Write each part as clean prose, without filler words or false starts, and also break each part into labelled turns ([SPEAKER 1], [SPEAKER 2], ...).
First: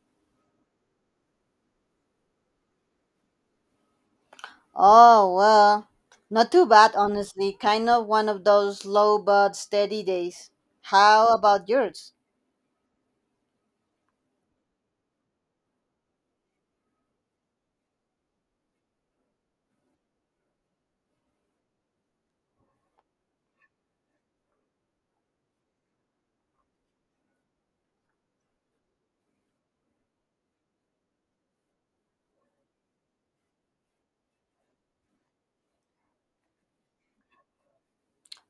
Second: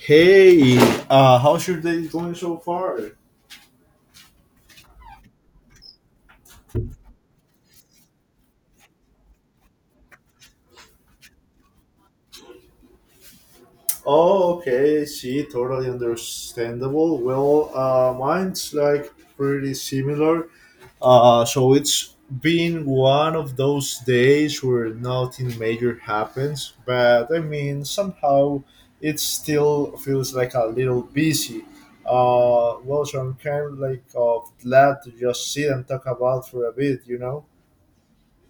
[SPEAKER 1] Hey, how's your day going so far?
[SPEAKER 2] Oh, well, not too bad, honestly. Kind of one of those low but steady days. How about yours?
[SPEAKER 1] Oh, okay, see, totally understandable. Well, mine's like pretty similar. So it's been one of those days where nothing major happens, but I mean, somehow it still feels like a little busy. So I'm kind of like glad to just sit and talk about for a bit, you know?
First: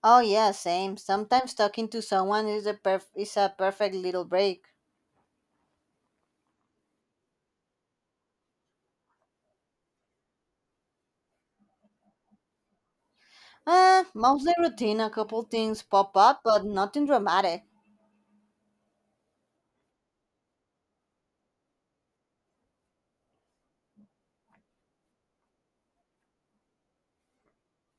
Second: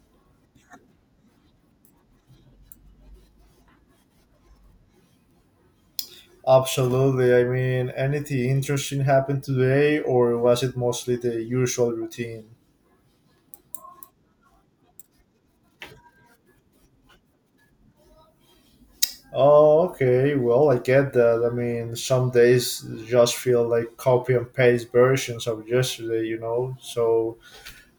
[SPEAKER 2] Oh, yeah, same. Sometimes talking to someone is is a perfect little break.
[SPEAKER 1] Absolutely. I mean, anything interesting happened today, or was it mostly the usual routine?
[SPEAKER 2] Mostly routine. A couple things pop up, but nothing dramatic.
[SPEAKER 1] Oh, okay. Well, I get that. I mean, some days just feel like copy and paste versions of yesterday, you know? So,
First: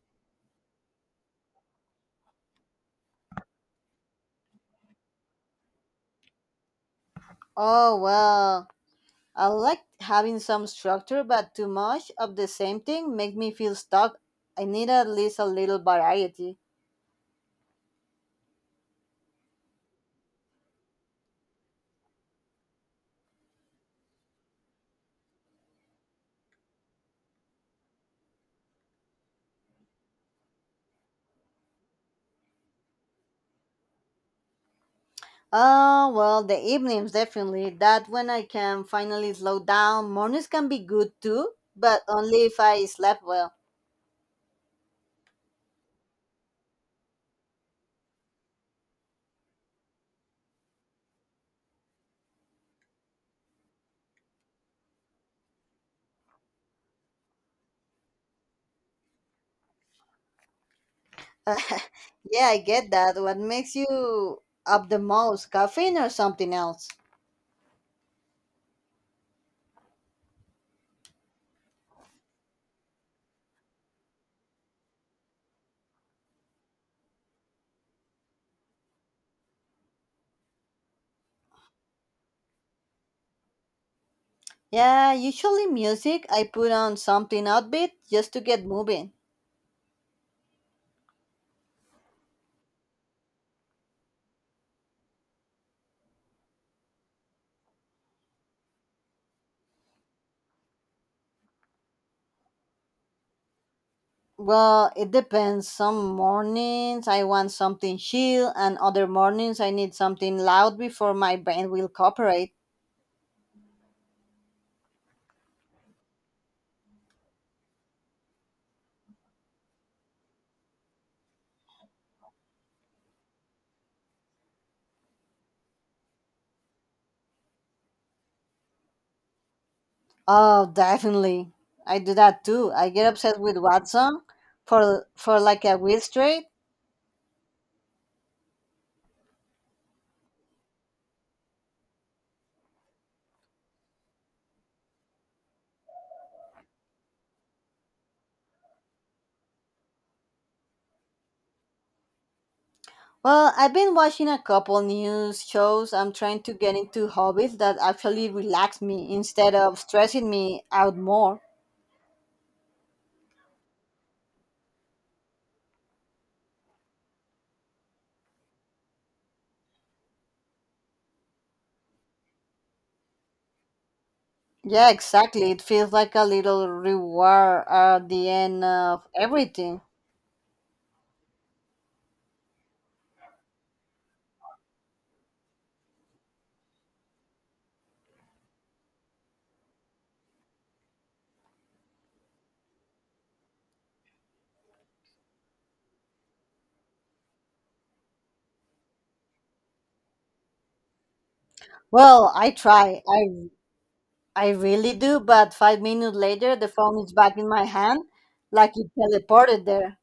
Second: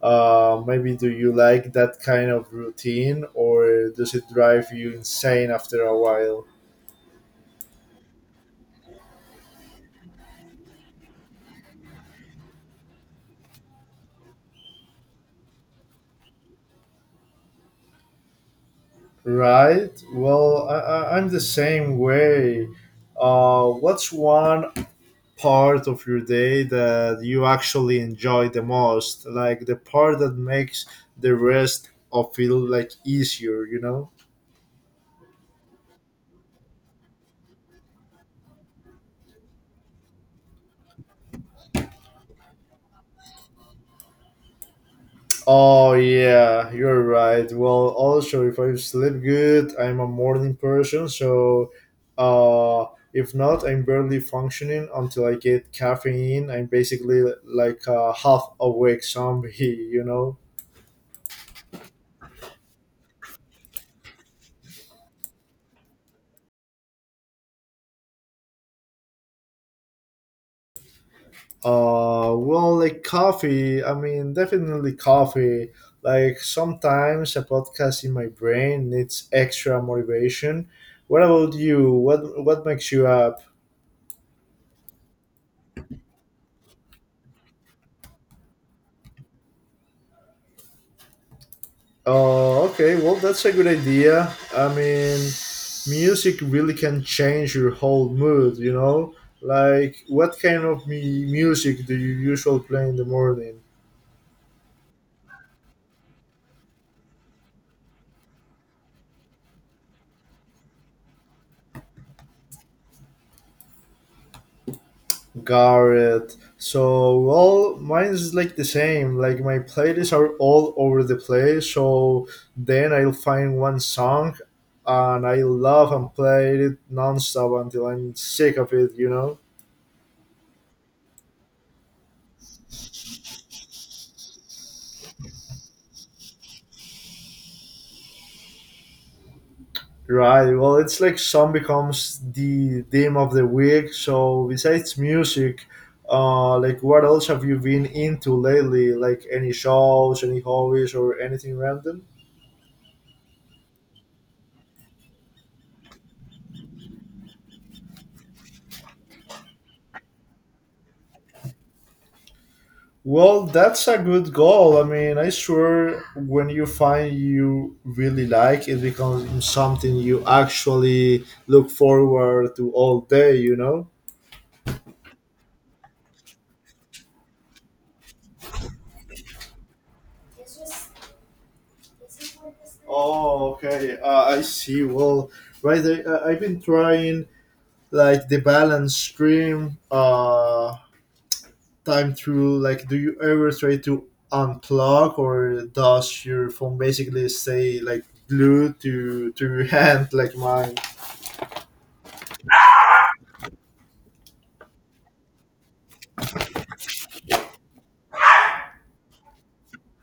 [SPEAKER 1] maybe do you like that kind of routine, or does it drive you insane after a while?
[SPEAKER 2] Oh, well, I like having some structure, but too much of the same thing makes me feel stuck. I need at least a little variety.
[SPEAKER 1] Right? Well, I'm the same way. What's one part of your day that you actually enjoy the most, like the part that makes the rest of feel like easier, you know?
[SPEAKER 2] Well, the evenings definitely. That when I can finally slow down. Mornings can be good too, but only if I slept well.
[SPEAKER 1] Oh, yeah, you're right. Well, also if I sleep good, I'm a morning person. So uh if not, I'm barely functioning until I get caffeine. I'm basically like a half awake zombie you know?
[SPEAKER 2] Yeah, I get that. What makes you up the most? Caffeine or something else?
[SPEAKER 1] Like coffee. I mean, definitely coffee. Like sometimes a podcast in my brain needs extra motivation. What about you? What makes you up?
[SPEAKER 2] Yeah, usually music. I put on something upbeat just to get moving.
[SPEAKER 1] Okay. Well, that's a good idea. I mean, music really can change your whole mood. You know, like what kind of music do you usually play in the morning?
[SPEAKER 2] Well, it depends. Some mornings I want something chill, and other mornings I need something loud before my brain will cooperate.
[SPEAKER 1] Got it. So, well, mine's like the same. Like my playlists are all over the place. So then I'll find one song, and I love and play it nonstop until I'm sick of it. You know.
[SPEAKER 2] Oh, definitely. I do that too. I get obsessed with Watson for like a week straight.
[SPEAKER 1] Right. Well, it's like song becomes the theme of the week. So besides music, like what else have you been into lately? Like any shows, any hobbies, or anything random?
[SPEAKER 2] Well, I've been watching a couple news shows. I'm trying to get into hobbies that actually relax me instead of stressing me out more.
[SPEAKER 1] Well, that's a good goal. I mean, I swear when you find you really like, it becomes something you actually look forward to all day, you know?
[SPEAKER 2] Yeah, exactly. It feels like a little reward at the end of everything.
[SPEAKER 1] Oh, okay. I see. Well, right. I've been trying like the balance stream time through. Like, do you ever try to unplug, or does your phone basically stay like glued to your hand, like mine?
[SPEAKER 2] Well, I try. I really do, but 5 minutes later the phone is back in my hand like it teleported there.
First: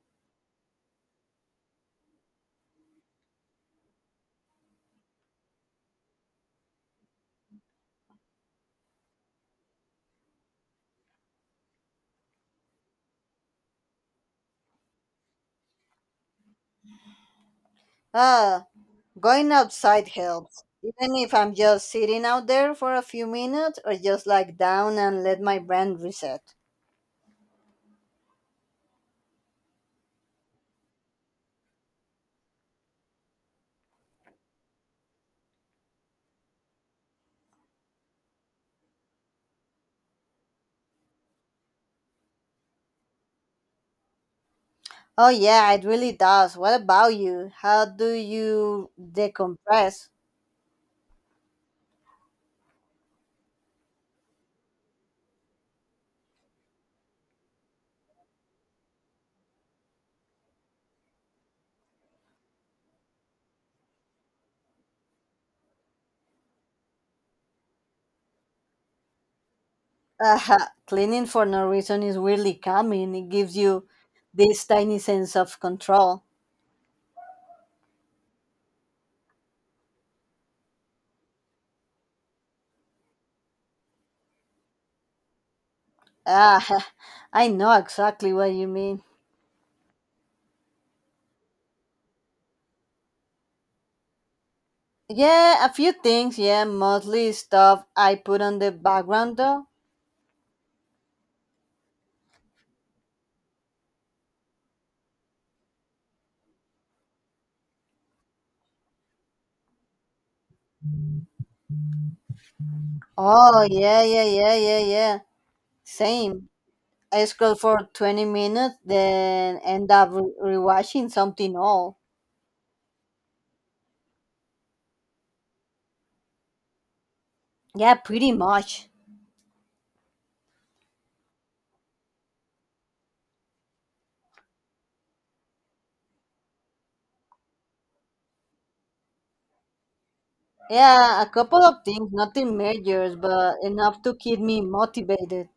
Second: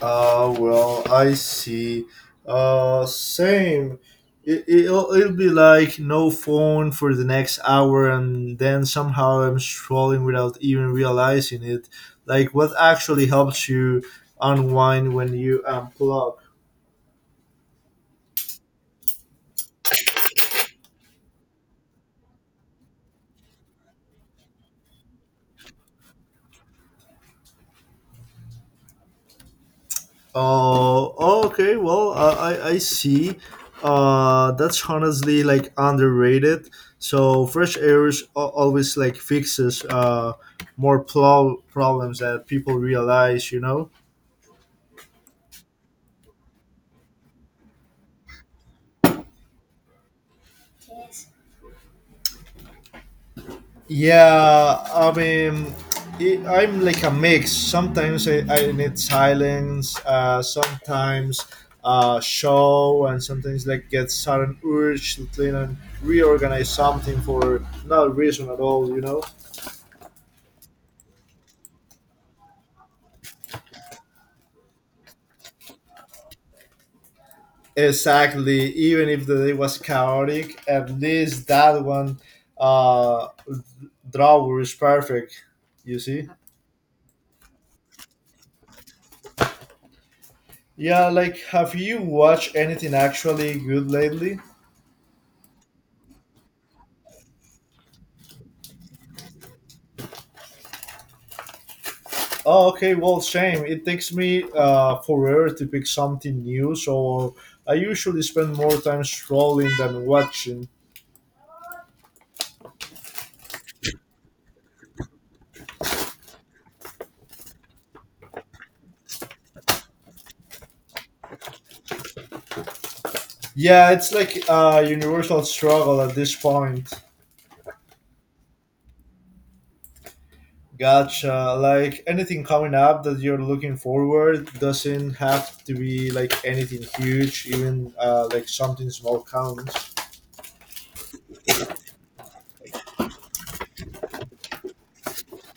[SPEAKER 1] I see. Same. It'll be like no phone for the next hour, and then somehow I'm scrolling without even realizing it. Like, what actually helps you unwind when you unplug?
[SPEAKER 2] Ah, going outside helps, even if I'm just sitting out there for a few minutes or just like down and let my brain reset.
[SPEAKER 1] Oh, okay. Well, I see. That's honestly like underrated. So fresh air is always like fixes more plow problems that people realize. You know.
[SPEAKER 2] Oh, yeah, it really does. What about you? How do you decompress?
[SPEAKER 1] Yeah, I mean, I'm like a mix. Sometimes I need silence. Sometimes show, and sometimes like get sudden urge to clean and reorganize something for no reason at all, you know?
[SPEAKER 2] Uh, Cleaning for no reason is weirdly calming. It gives you this tiny sense of control.
[SPEAKER 1] Exactly. Even if the day was chaotic, at least that one uh, drawer is perfect. You see?
[SPEAKER 2] Ah, I know exactly what you mean.
[SPEAKER 1] Yeah, like, have you watched anything actually good lately?
[SPEAKER 2] Yeah, a few things. Yeah, mostly stuff I put on the background though.
[SPEAKER 1] Oh, okay, well, same. It takes me forever to pick something new, so I usually spend more time scrolling than watching.
[SPEAKER 2] Oh, yeah, yeah, yeah, yeah, yeah. Same. I scroll for 20 minutes, then end rewatching something old.
[SPEAKER 1] Yeah, it's like a universal struggle at this point.
[SPEAKER 2] Yeah, pretty much.
[SPEAKER 1] Gotcha. Like anything coming up that you're looking forward doesn't have to be like anything huge, even like something small counts.
[SPEAKER 2] Yeah, a couple of things, nothing majors, but enough to keep me motivated.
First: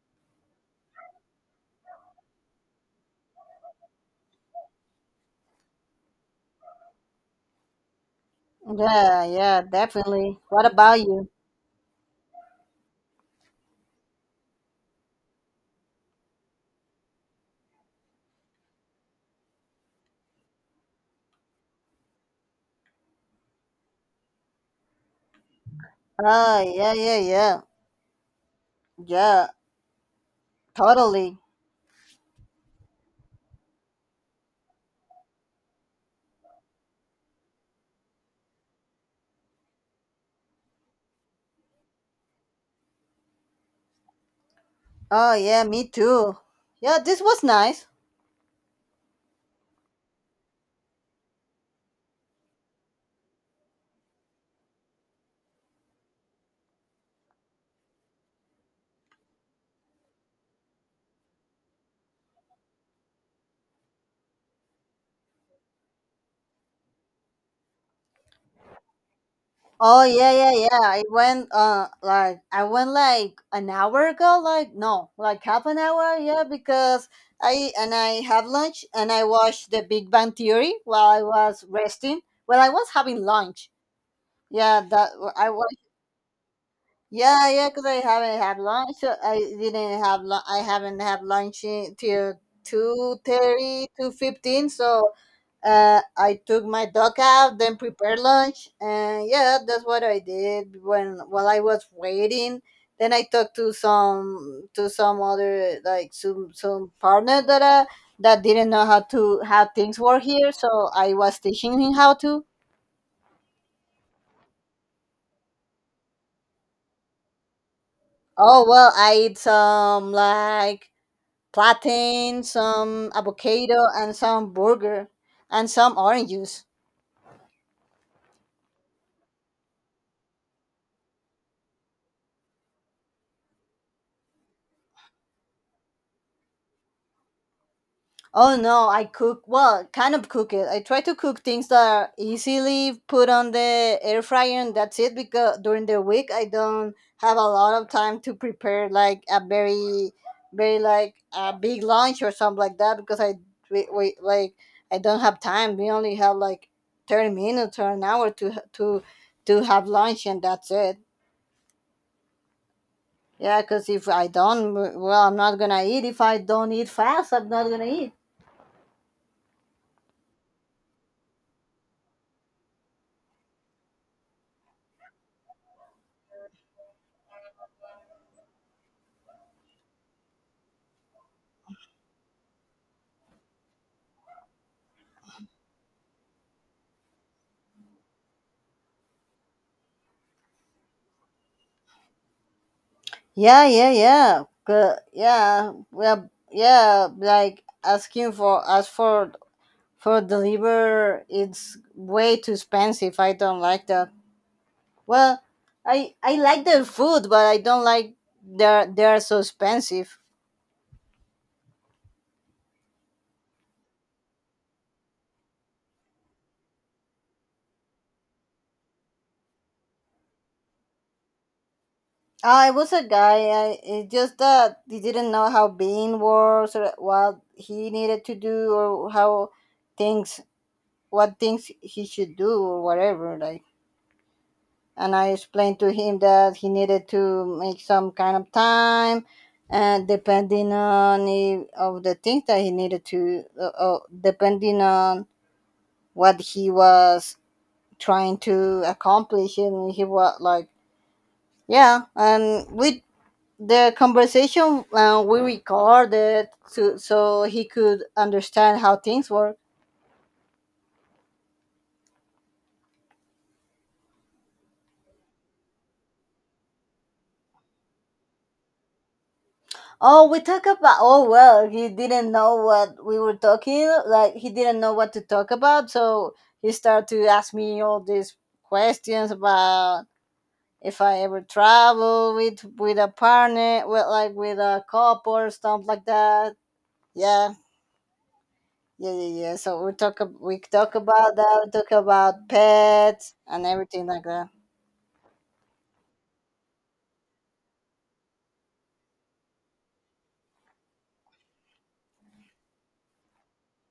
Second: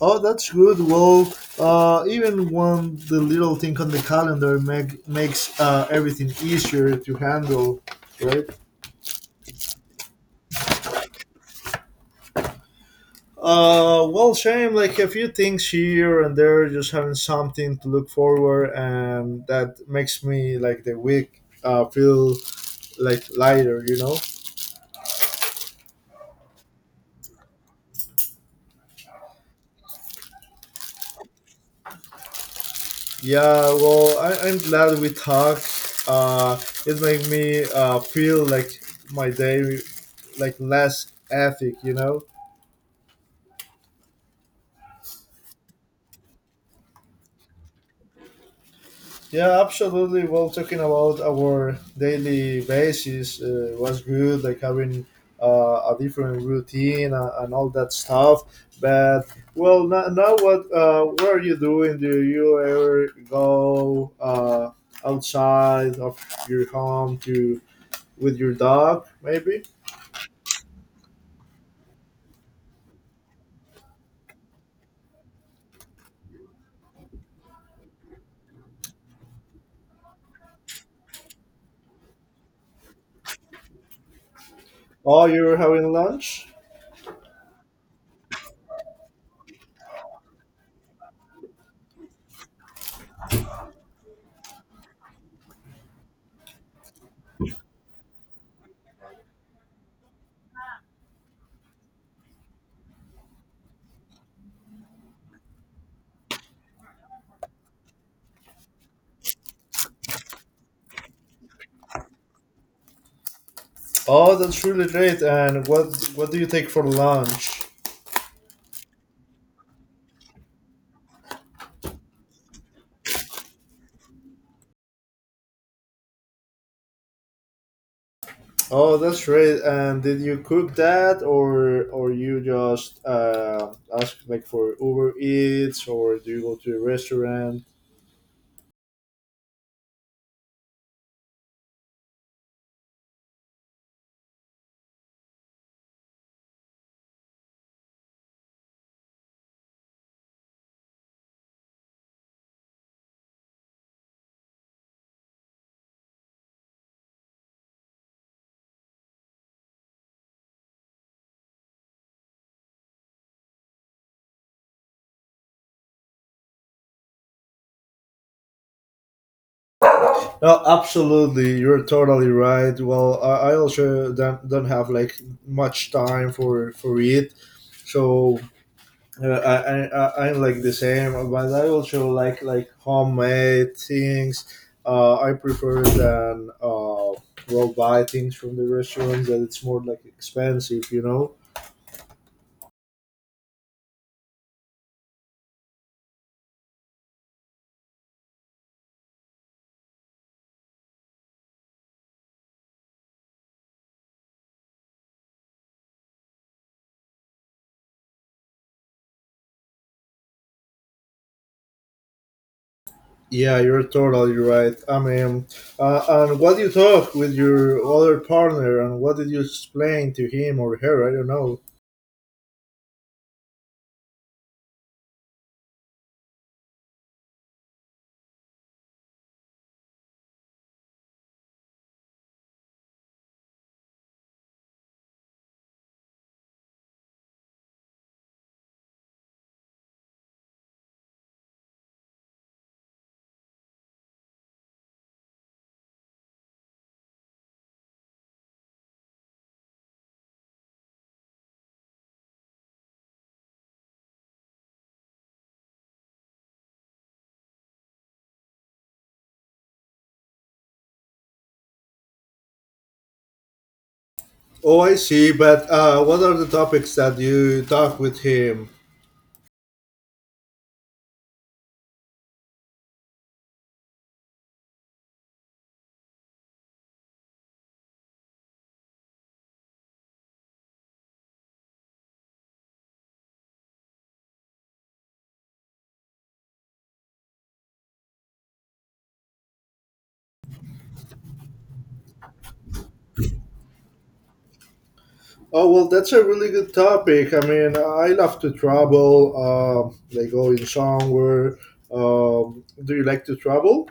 [SPEAKER 1] Oh, that's good. Well, even one the little thing on the calendar makes everything easier to handle, right?
[SPEAKER 2] Yeah, yeah, definitely. What about you?
[SPEAKER 1] Same, like a few things here and there, just having something to look forward, and that makes me like the week feel like lighter, you know.
[SPEAKER 2] Oh, yeah, yeah, yeah. Yeah, totally.
[SPEAKER 1] Yeah, well, I'm glad we talked. It made me feel like my day, like less ethic, you know.
[SPEAKER 2] Oh, yeah, me too. Yeah, this was nice.
[SPEAKER 1] Yeah, absolutely. Well, talking about our daily basis was good, like having a different routine and all that stuff. But well, now what? What are you doing? Do you ever go outside of your home to with your dog, maybe?
[SPEAKER 2] Oh yeah, yeah, yeah. I went like I went like an hour ago, like no, like half an hour, yeah, because I and I have lunch and I watched the Big Bang Theory while I was resting. Well, I was having lunch. Yeah, that
[SPEAKER 1] Oh,
[SPEAKER 2] well, I
[SPEAKER 1] you're
[SPEAKER 2] was.
[SPEAKER 1] having lunch?
[SPEAKER 2] Yeah, yeah, because I haven't had lunch. So I didn't have. I haven't till 2:30, 2:15. So I took my dog out, then prepared lunch, and yeah, that's what I did when while I was waiting. Then I talked to some other like some partner that that didn't know how things work here, so I was teaching him how to.
[SPEAKER 1] Oh, that's really great. And what do you take for lunch?
[SPEAKER 2] Oh well, I eat some like plantain, some avocado, and some burger, and some orange juice.
[SPEAKER 1] Oh, that's great. And did you cook that, or you just ask like for Uber Eats, or do you go to a restaurant?
[SPEAKER 2] Oh no, I cook well, kind of cook it. I try to cook things that are easily put on the air fryer, and that's it, because during the week I don't have a lot of time to prepare like a very like a big lunch or something like that, because we like I don't have time. We only have like 30 minutes or an hour to have lunch and that's it. Yeah, cuz if I don't, well, I'm not going to eat if I don't eat fast. I'm not going to eat.
[SPEAKER 1] No, absolutely. You're totally right. Well, I also don't have like much time for it, so I'm like the same, but I also like homemade things. I prefer than buy things from the restaurants that it's more like expensive, you know.
[SPEAKER 2] Yeah, yeah, yeah. Yeah, well, yeah, like asking for as for deliver, it's way too expensive. I don't like that. Well, I like their food, but I don't like they're so expensive.
[SPEAKER 1] Yeah, you're totally right. I mean, and what you talk with your other partner, and what did you explain to him or her? I don't know.
[SPEAKER 2] Ah, I was a guy. I, it's just that he didn't know how being works or what he needed to do or how things what things he should do or whatever. Like and I explained to him that he needed to make some kind of time, and depending on if, of the things that he needed to, depending on what he was trying to accomplish, and he was like, yeah, and with the conversation we recorded to, so he could understand how things work.
[SPEAKER 1] Oh, I see. But what are the topics that you talk with him?
[SPEAKER 2] Oh, we talk about. Oh well, he didn't know what we were talking. Like he didn't know what to talk about, so he started to ask me all these questions about if I ever travel with a partner, with like with a couple or stuff like that. Yeah, yeah, yeah, yeah. So we talk. We talk about that. We talk about pets and everything like that.
[SPEAKER 1] Oh, well, that's a really good topic. I mean, I love to travel. Like going somewhere. Do you like to travel?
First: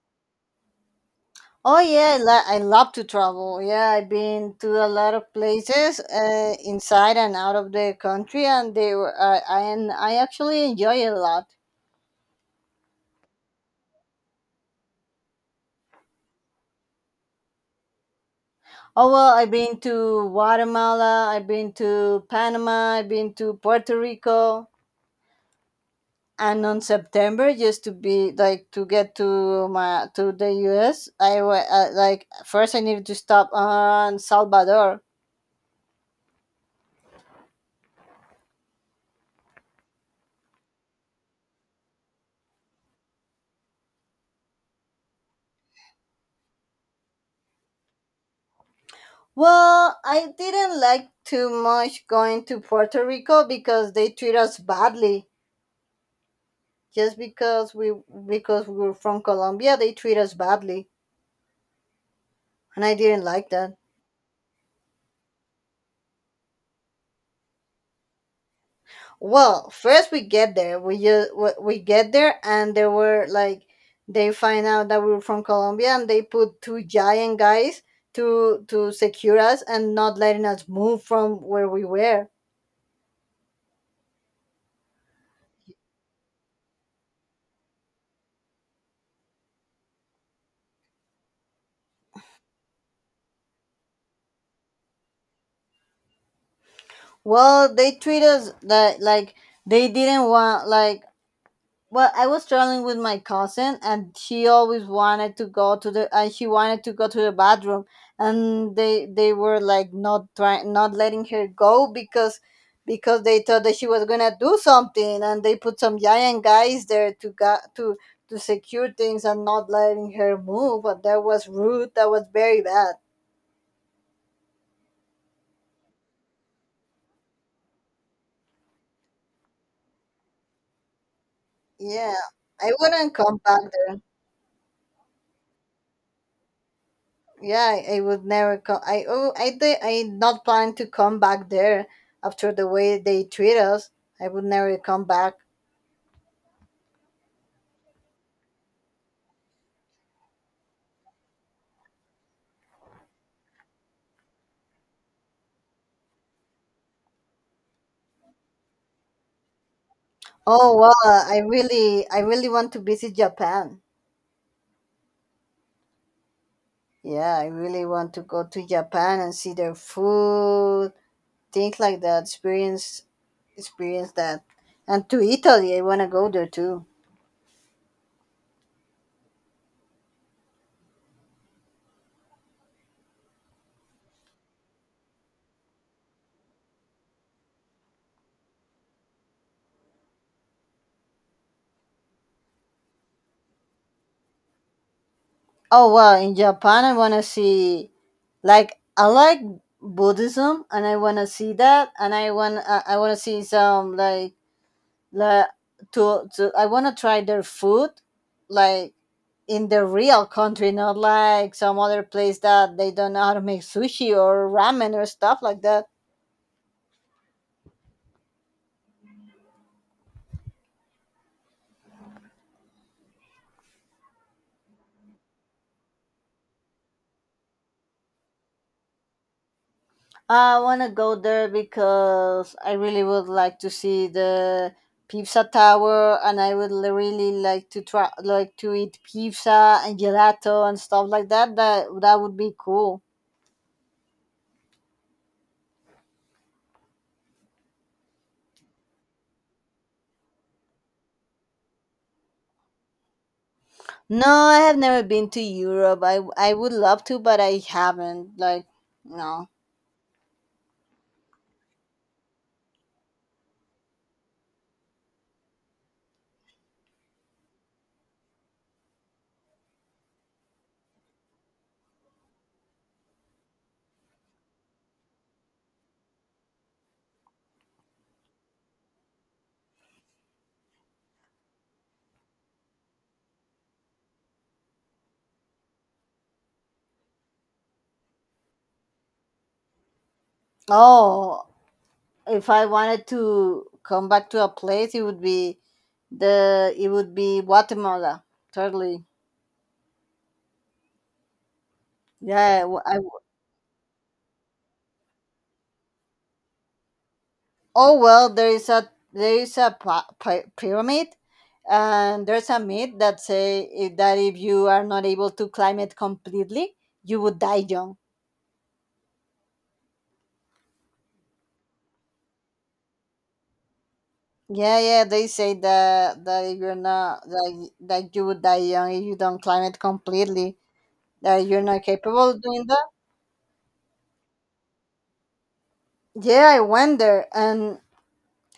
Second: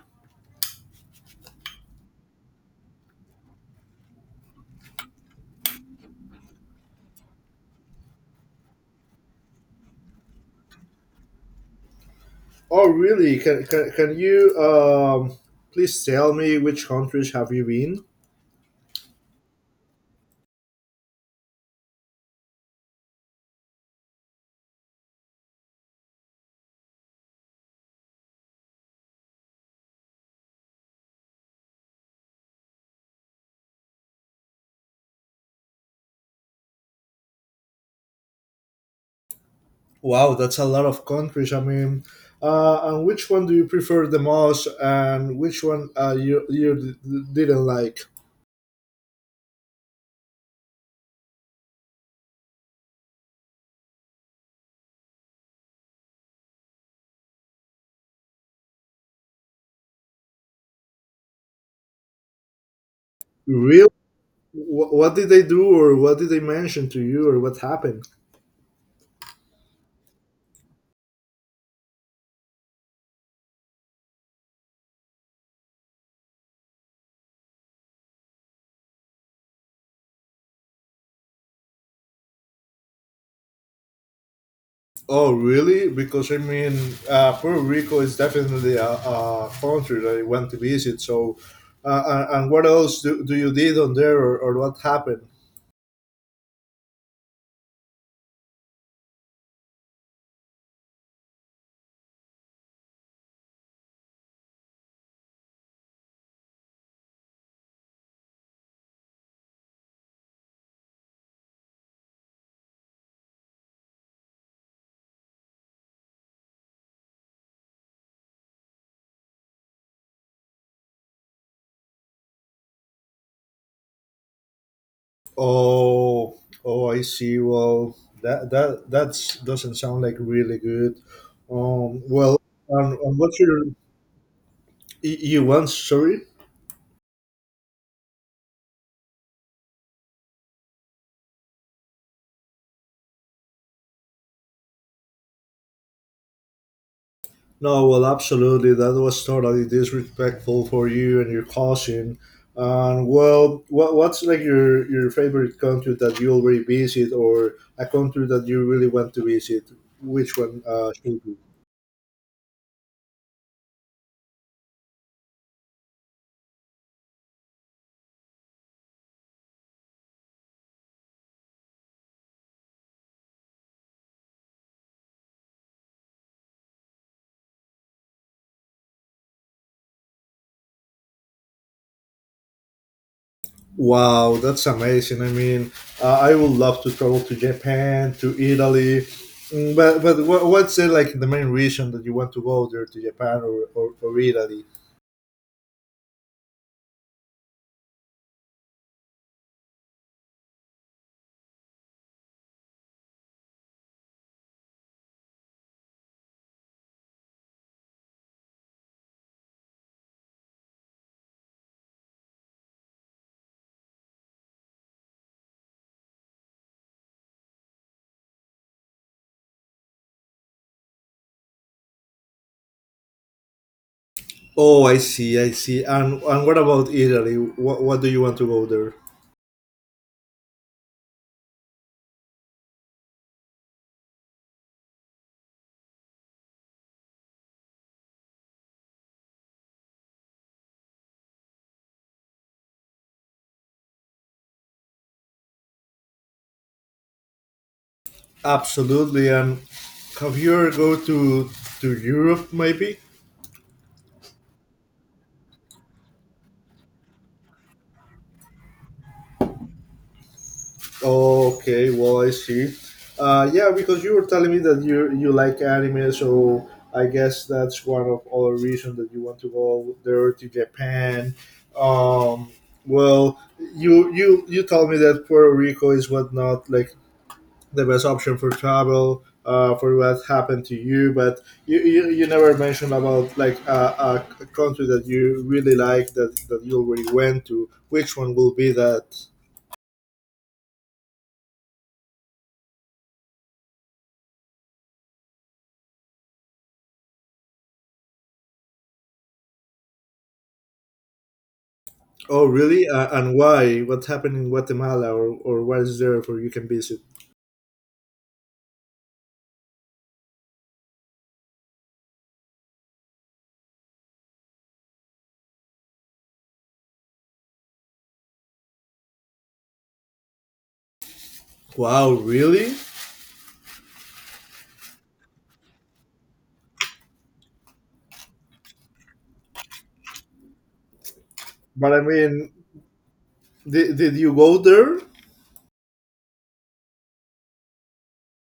[SPEAKER 2] Oh yeah, I love to travel. Yeah, I've been to a lot of places inside and out of the country, and they were I actually enjoy it a lot.
[SPEAKER 1] Oh, really? Can you please tell me which countries have you been?
[SPEAKER 2] Oh well, I've been to Guatemala, I've been to Panama, I've been to Puerto Rico, and on September, just to be like to get to the U.S. Like first I needed to stop on Salvador.
[SPEAKER 1] Wow, that's a lot of countries. I mean, and which one do you prefer the most, and which one didn't like?
[SPEAKER 2] Well, I didn't like too much going to Puerto Rico because they treat us badly. Just because we were from Colombia, they treat us badly, and I didn't like that.
[SPEAKER 1] Real? What did they do, or what did they mention to you, or what happened?
[SPEAKER 2] Well, first we get there, we just we get there, and there were like they find out that we were from Colombia, and they put two giant guys to secure us and not letting us move from where we were.
[SPEAKER 1] Oh, really? Because I mean, Puerto Rico is definitely a country that I want to visit. So, and what else do you did on there, or what happened?
[SPEAKER 2] Well, they treat us that like they didn't want like, well, I was traveling with my cousin, and she wanted to go to the bathroom, and they were like not trying, not letting her go, because they thought that she was gonna do something, and they put some giant guys there to go to secure things and not letting her move. But that was rude. That was very bad.
[SPEAKER 1] Oh, oh, I see. Well, that's doesn't sound like really good. Um,
[SPEAKER 2] Yeah,
[SPEAKER 1] well,
[SPEAKER 2] I
[SPEAKER 1] um,
[SPEAKER 2] wouldn't
[SPEAKER 1] and
[SPEAKER 2] come
[SPEAKER 1] what's
[SPEAKER 2] back
[SPEAKER 1] your
[SPEAKER 2] there.
[SPEAKER 1] you want? Sorry.
[SPEAKER 2] Yeah, I would never come. I oh, I did. I not planning to come back there after the way they treat us. I would never come back.
[SPEAKER 1] No, well, absolutely. That was totally disrespectful for you and your cousin. And, well, what's like your favorite country that you already visit, or a country that you really want to visit? Which one
[SPEAKER 2] Oh well,
[SPEAKER 1] should be?
[SPEAKER 2] I really want to visit Japan. Yeah, I really want to go to Japan and see their food, things like that. Experience that, and to Italy. I want to go there too.
[SPEAKER 1] Wow, that's amazing. I mean, I would love to travel to Japan, to Italy. But what's the, like the main reason that you want to go there to Japan, or Italy?
[SPEAKER 2] Oh well, in Japan I wanna see like I like Buddhism, and I wanna see that, and I wanna see some like to I wanna try their food like in the real country, not like some other place that they don't know how to make sushi or ramen or stuff like that.
[SPEAKER 1] Oh, I see, I see. And what about Italy? What do you want to go there?
[SPEAKER 2] I want to go there because I really would like to see the pizza tower, and I would really like to try like to eat pizza and gelato and stuff like that that would be cool.
[SPEAKER 1] Absolutely. And have you ever go to Europe, maybe?
[SPEAKER 2] No, I have never been to Europe. I would love to, but I haven't like no.
[SPEAKER 1] Okay, well, I see. Yeah, because you were telling me that you like anime, so I guess that's one of other reasons that you want to go there to Japan. Um, well, you told me that Puerto Rico is what not like the best option for travel for what happened to you, but you never mentioned about like a country that you really like that you already went to. Which one will be that?
[SPEAKER 2] Oh, if I wanted to come back to a place, it would be the it would be Guatemala. Totally.
[SPEAKER 1] Oh,
[SPEAKER 2] Yeah, I w-
[SPEAKER 1] really?
[SPEAKER 2] I
[SPEAKER 1] And why, what happened in Guatemala, or what is there for you can visit?
[SPEAKER 2] Oh well, there is a pyramid, and there's a myth that that if you are not able to climb it completely, you would die young.
[SPEAKER 1] Wow, really?
[SPEAKER 2] Yeah, yeah, they say that if you're not that y- that you would die young if you don't climb it completely. That you're not
[SPEAKER 1] But I
[SPEAKER 2] capable of
[SPEAKER 1] mean,
[SPEAKER 2] doing that.
[SPEAKER 1] did you go there?
[SPEAKER 2] Yeah, I went there, and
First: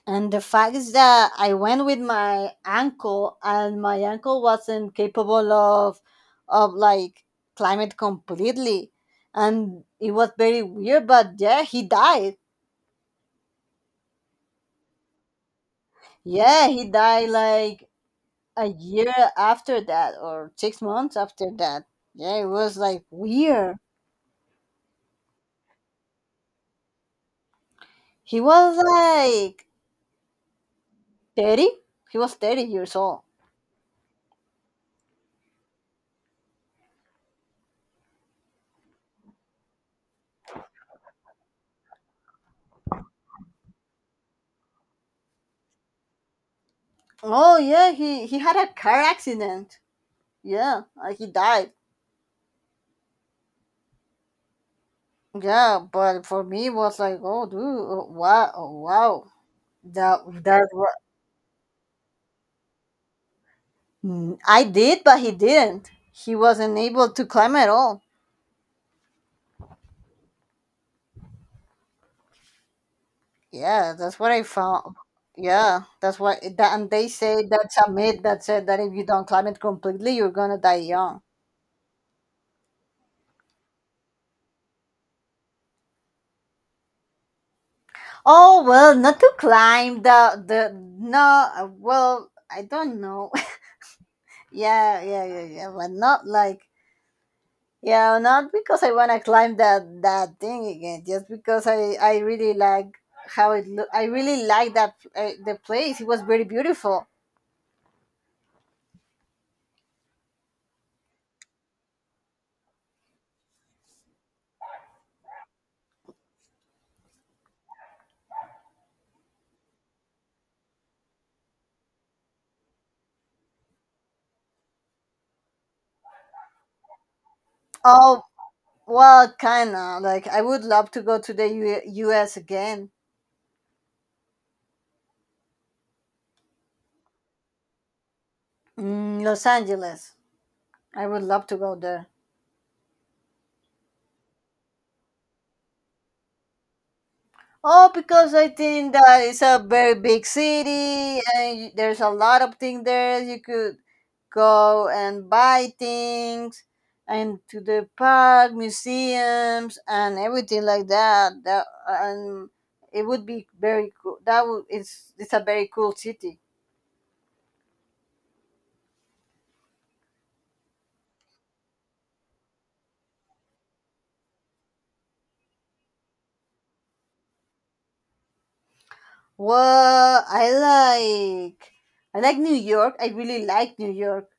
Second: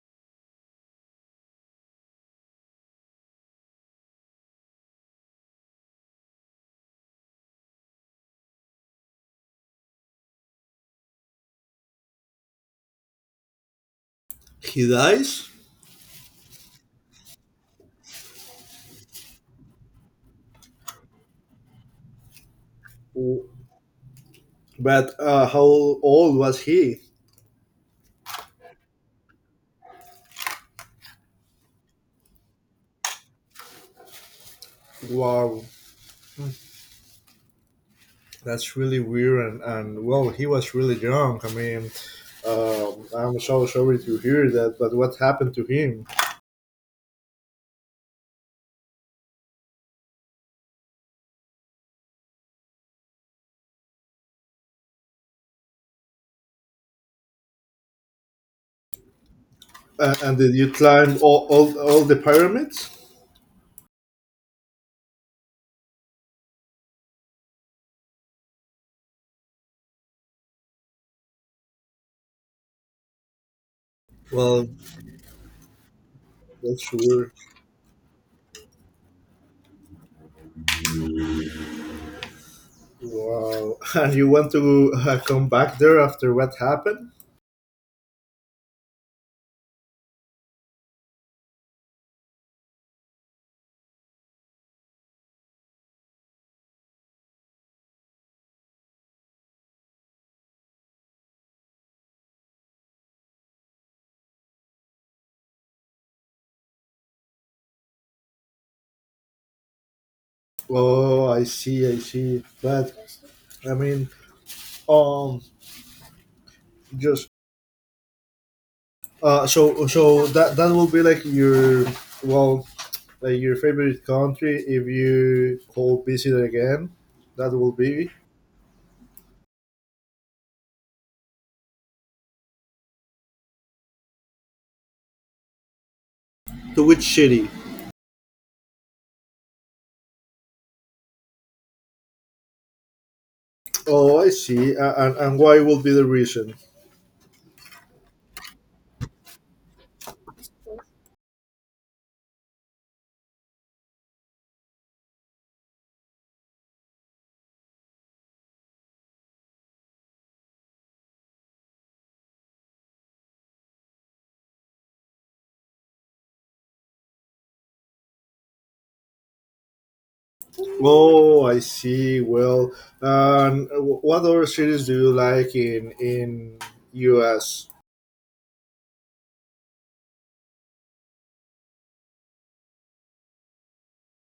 [SPEAKER 2] The fact is that I went with my uncle, and my uncle wasn't capable of, of like climate completely, and it was very weird. But yeah, he died.
[SPEAKER 1] He dies?
[SPEAKER 2] Yeah, he died like a year after that, or 6 months after that. Yeah, it was like weird.
[SPEAKER 1] But how old was he?
[SPEAKER 2] He was like 30. He was 30 years old.
[SPEAKER 1] Wow. That's really weird, and well, he was really young. I mean, I'm so sorry to hear that, but what happened to him?
[SPEAKER 2] Oh yeah, he had a car accident. Yeah, he died. Yeah, but for me, it was like, oh, dude, oh, wow, oh, wow.
[SPEAKER 1] And did you
[SPEAKER 2] That's what.
[SPEAKER 1] climb all the pyramids?
[SPEAKER 2] Mm, I did, but he didn't. He wasn't able to climb at all. Yeah, that's what I
[SPEAKER 1] Well,
[SPEAKER 2] found. Yeah, that's what. That,
[SPEAKER 1] that's
[SPEAKER 2] and they
[SPEAKER 1] weird.
[SPEAKER 2] say that's a myth that said that if you don't climb it completely, you're gonna die young.
[SPEAKER 1] Wow. And you want to come back there after what happened?
[SPEAKER 2] Oh well, not to climb the no. Well, I don't know. Yeah, yeah, yeah, yeah, but not like, yeah, not because I wanna climb that thing again, just because I really like how it look. I really like that the place. It was very beautiful.
[SPEAKER 1] Oh, I see, I see. But I mean, um, just so so that will be like well, like your favorite country if you go visit again. That will be.
[SPEAKER 2] Oh well, kinda. Like I would love to go to the U.S. again,
[SPEAKER 1] To which city?
[SPEAKER 2] mm, Los Angeles. I would love to go there.
[SPEAKER 1] Oh, I see. And why will be the reason?
[SPEAKER 2] Oh, because I think that it's a very big city, and there's a lot of things there. You could go and buy things and to the park, museums, and everything like that. That and it would be very cool. That would it's a very cool city.
[SPEAKER 1] Oh, I see. Well, what other cities do you like in US?
[SPEAKER 2] Well, I like New York. I really like New York.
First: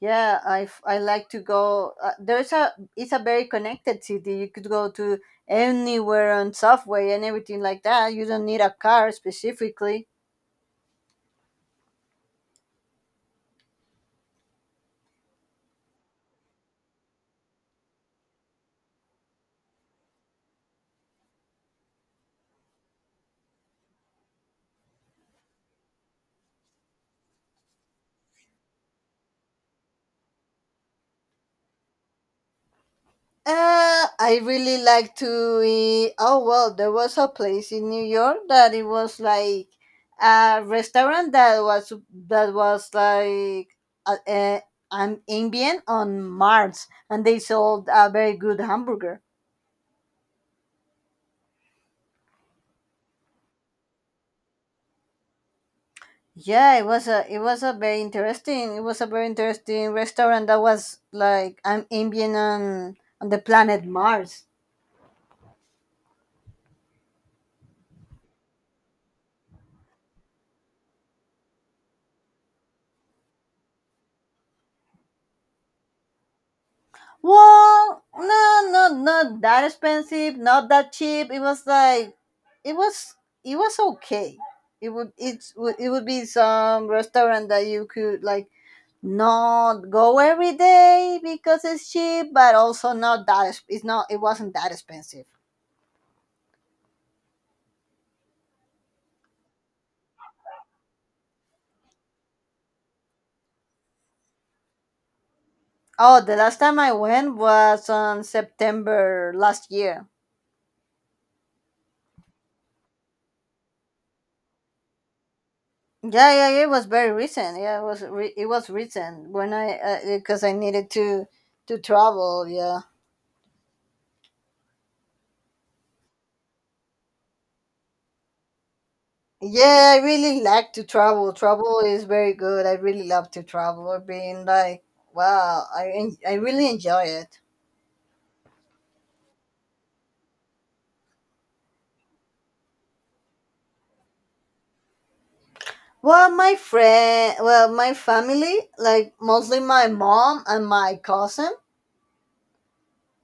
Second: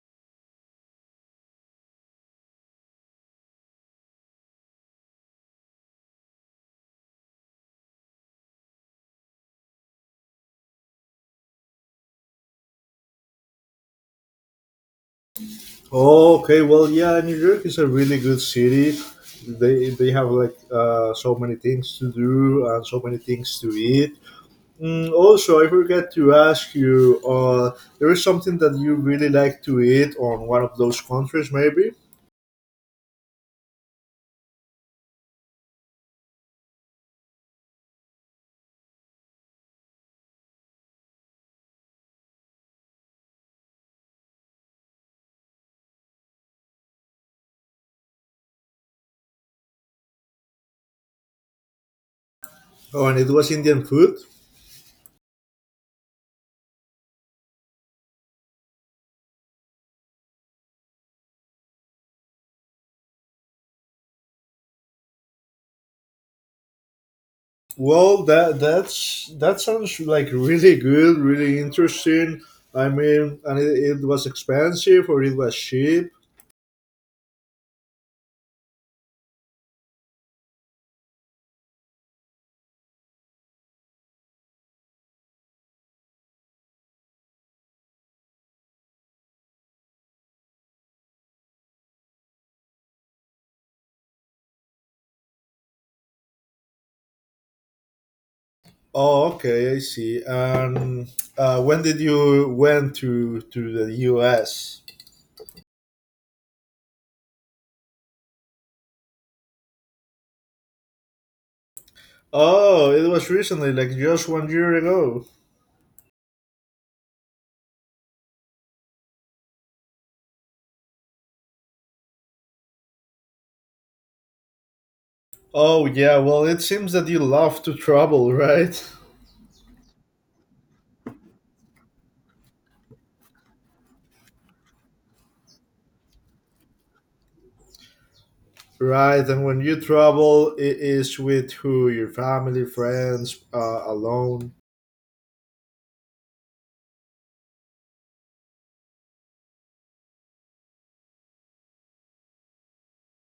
[SPEAKER 2] Yeah, I like to go. There's a it's a very connected city. You could go to anywhere on subway and everything like that. You don't need a car specifically.
[SPEAKER 1] Oh, okay. Well, yeah, New York is a really good city. They have like so many things to do and so many things to eat. Also, I forgot to ask you. There is something that you really like to eat on one of those countries, maybe.
[SPEAKER 2] I really like to eat. Oh well, there was a place in New York that it was like a restaurant that was like a, a, an ambient on Mars, and they sold a very good hamburger.
[SPEAKER 1] Oh, and it was Indian food.
[SPEAKER 2] Yeah, it was a very interesting restaurant that was like I'm ambient on the planet Mars.
[SPEAKER 1] Well, that sounds like really good, really interesting. I mean, and it was expensive or it was cheap.
[SPEAKER 2] Well, no, no, not that expensive, not that cheap. It was like it was it was okay. It would be some restaurant that you could like not go every day because it's cheap, but also not that it wasn't that expensive.
[SPEAKER 1] Oh, okay, I see. When did you went to the U.S.?
[SPEAKER 2] Oh, the last time I went was on September last year.
[SPEAKER 1] Oh, it was recently, like just one year ago.
[SPEAKER 2] Yeah, yeah, yeah, it was very recent. Yeah, it was recent when I because I needed to travel. Yeah,
[SPEAKER 1] Oh, yeah. Well, it seems that you love to travel, right?
[SPEAKER 2] yeah, I really like to travel. Travel is very good. I really love to travel. Being like, wow, I really enjoy it.
[SPEAKER 1] Right. And when you travel, it is with who? Your family, friends, alone.
[SPEAKER 2] Well, well, my family, like mostly my mom and my cousin.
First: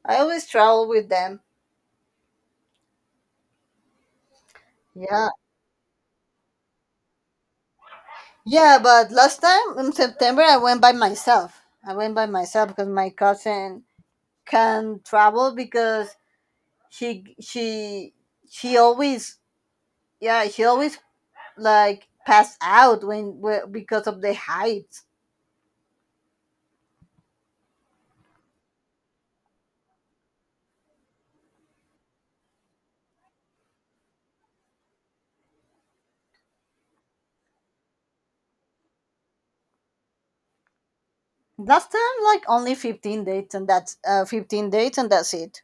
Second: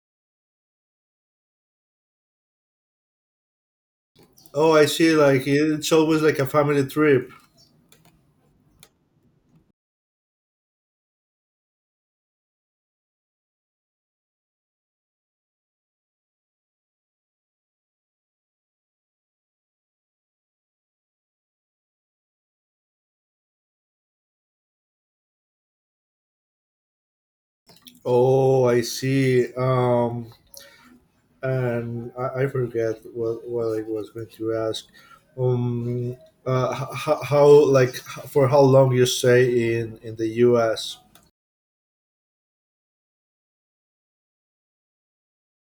[SPEAKER 2] I always travel with them.
[SPEAKER 1] Oh, I see.
[SPEAKER 2] Yeah,
[SPEAKER 1] Like, it's always like a family trip.
[SPEAKER 2] yeah, but last time in September I went by myself. I went by myself because my cousin can travel because she she always yeah she always like pass out because of the height.
[SPEAKER 1] Oh, I see. And I forget what I was going to ask. Um, for how long you stay in the US?
[SPEAKER 2] Last time like only 15 dates and that's 15 dates and that's it.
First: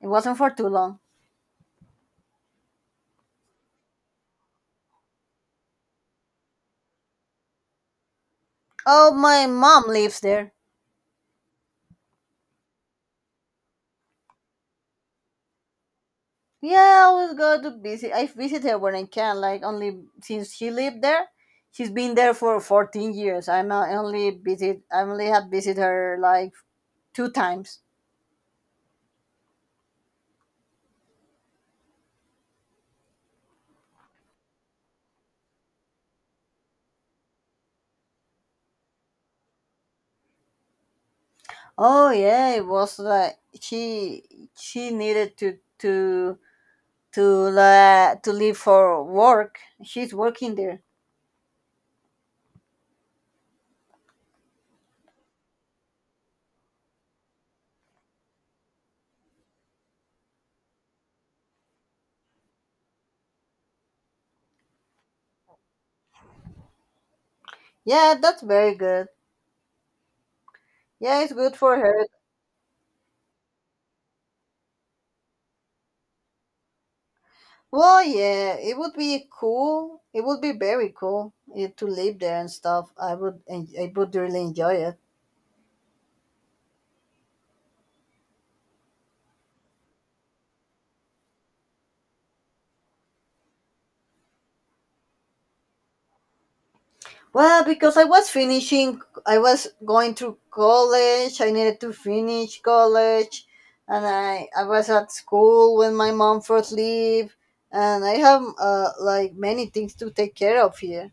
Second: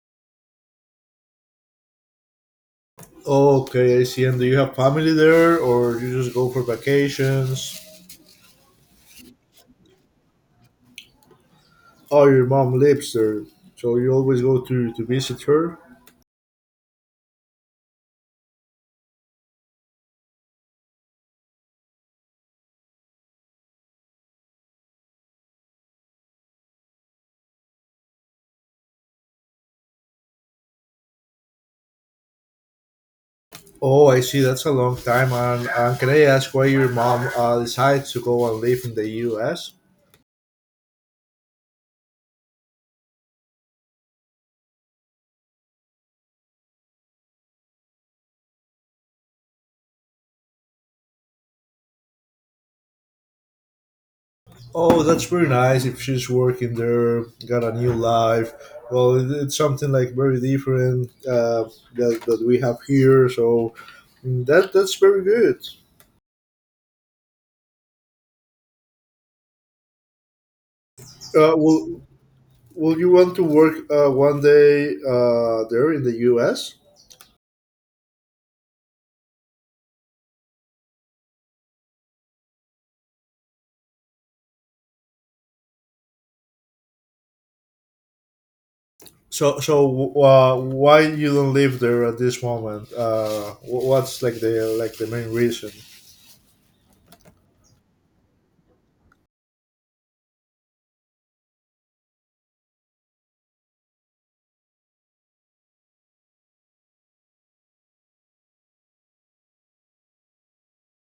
[SPEAKER 2] It wasn't for too long.
[SPEAKER 1] Okay, I see. And do you have family there, or you just go for vacations?
[SPEAKER 2] Oh, my mom lives there.
[SPEAKER 1] Oh, your mom lives there, so you always go to visit her.
[SPEAKER 2] Yeah, I always go to visit. I visit her when I can. Like only since she lived there, she's been there for 14 years. I only have visited her like two times.
[SPEAKER 1] Oh, I see. That's a long time. And can I ask why your mom decided to go and live in the U.S.?
[SPEAKER 2] Oh yeah, it was like she needed to leave for work. She's working there.
[SPEAKER 1] Oh, that's very nice. If she's working there, got a new life. Well, it's something like very different that we have here. So that's very good.
[SPEAKER 2] Yeah, that's very good. Yeah, it's
[SPEAKER 1] Uh,
[SPEAKER 2] good for
[SPEAKER 1] will
[SPEAKER 2] her.
[SPEAKER 1] Will you want to work one day there in the U.S.?
[SPEAKER 2] Well, yeah, it would be cool. It would be very cool to live there and stuff. I would really enjoy it.
[SPEAKER 1] So, why you don't live there at this moment? What's like the main reason?
[SPEAKER 2] Well, because I was going through college. I needed to finish college, and I was at school when my mom first leave, and I have like many things to take care of here.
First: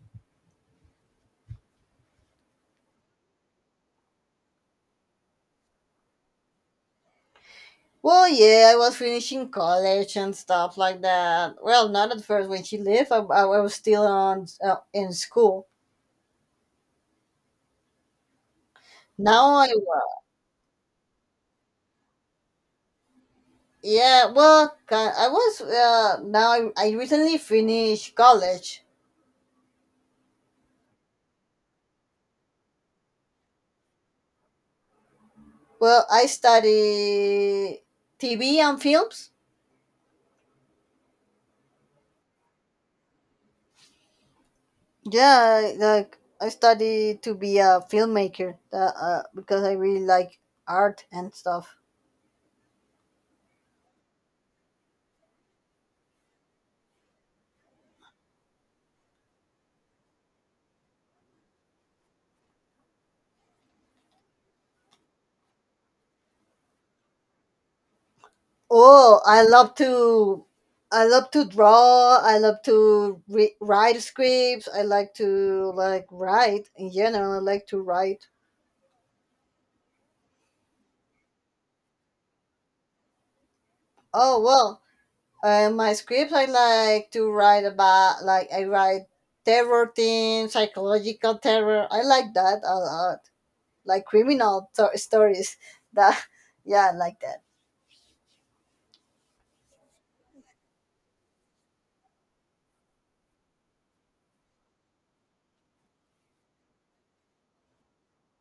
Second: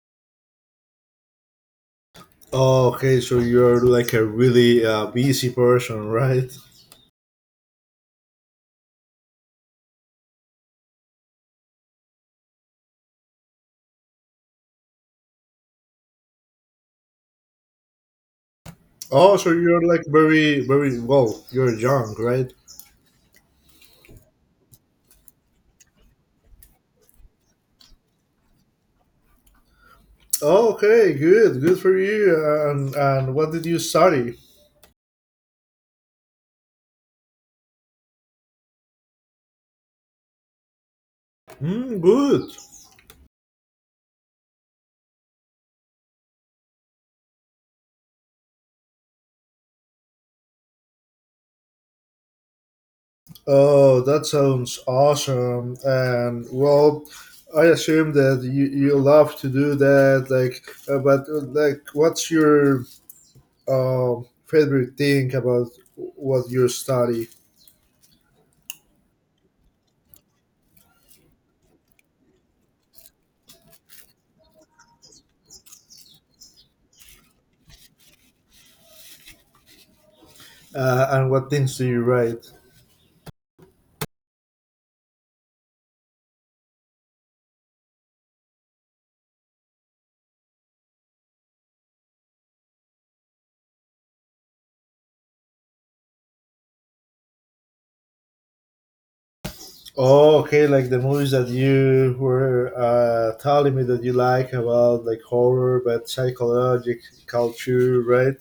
[SPEAKER 1] Oh, okay, so you're like a really busy person, right?
[SPEAKER 2] Well, yeah, I was finishing college and stuff like that. Well, not at first when she left. I was still on in school.
[SPEAKER 1] Oh, so
[SPEAKER 2] Now I
[SPEAKER 1] you're like
[SPEAKER 2] work.
[SPEAKER 1] very very well. You're young, right?
[SPEAKER 2] Yeah, well, I recently finished college.
[SPEAKER 1] Oh, okay, good, good for you. And what did you study?
[SPEAKER 2] Well, I study TV and films.
[SPEAKER 1] Mm, good.
[SPEAKER 2] Like I study to be a filmmaker. Because I really like art and stuff.
[SPEAKER 1] Oh, that sounds awesome. And, well, I assume that you love to do that. Like, but like, what's your favorite thing about what you study
[SPEAKER 2] Oh, I love to, I love to draw. I love to re- write scripts. I like to like write in general. I like to write.
[SPEAKER 1] and what things do you write?
[SPEAKER 2] Oh well, my scripts, I like to write about, like, I write terror things, psychological terror. I like that a lot. Like stories. That, yeah, I like that.
[SPEAKER 1] Oh, okay, like the movies that you were telling me that you like about like horror, but psychological culture, right?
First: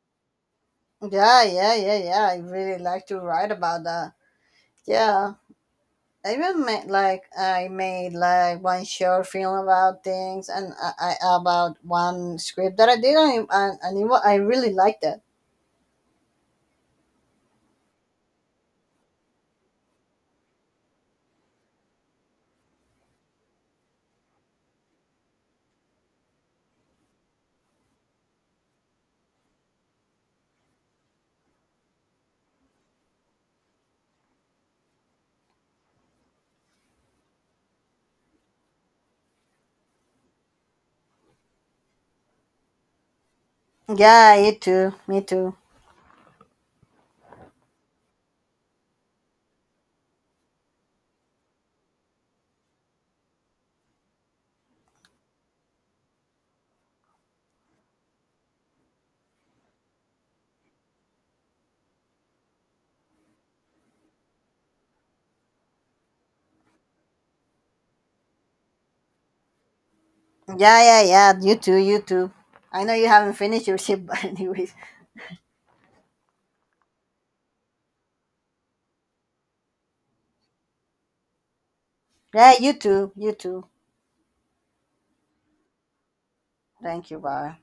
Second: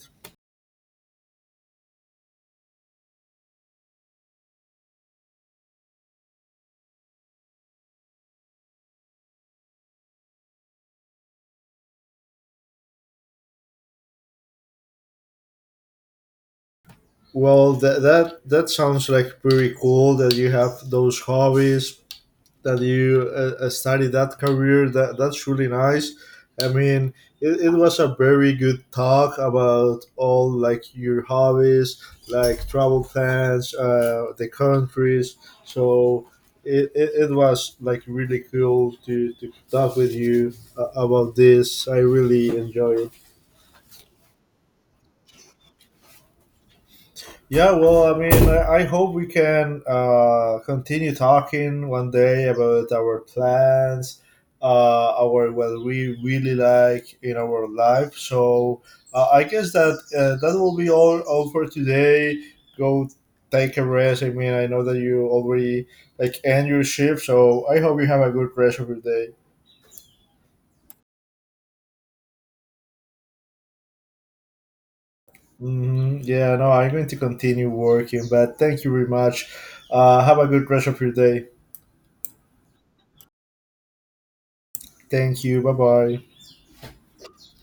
[SPEAKER 2] Yeah, yeah, yeah, yeah. I really like to write about that. Yeah. I even made, like, one short film about things and I about one script that I did, and I really liked that.
[SPEAKER 1] Well, that sounds like pretty cool that you have those hobbies. That you started that career. That's really nice. I mean, it was a very good talk about all like your hobbies, like travel plans, the countries. So it was like really cool to talk with you about this. I really enjoy it.
[SPEAKER 2] Yeah, it too. Me too.
[SPEAKER 1] Yeah, well, I mean, I hope we can continue talking one day about our plans, our what we really like in our life. So I guess that that will be all for today. Go take a rest. I mean, I know that you already like end your shift, so I hope you have a good rest of your day.
[SPEAKER 2] Yeah, yeah, yeah. You too, you too. I know you haven't finished your ship, but anyways.
[SPEAKER 1] Yeah, no, I'm going to continue working, but thank you very much. Have a good rest of your day.
[SPEAKER 2] Yeah, you too, you too.
[SPEAKER 1] Thank you. Bye bye.
[SPEAKER 2] Thank you. Bye.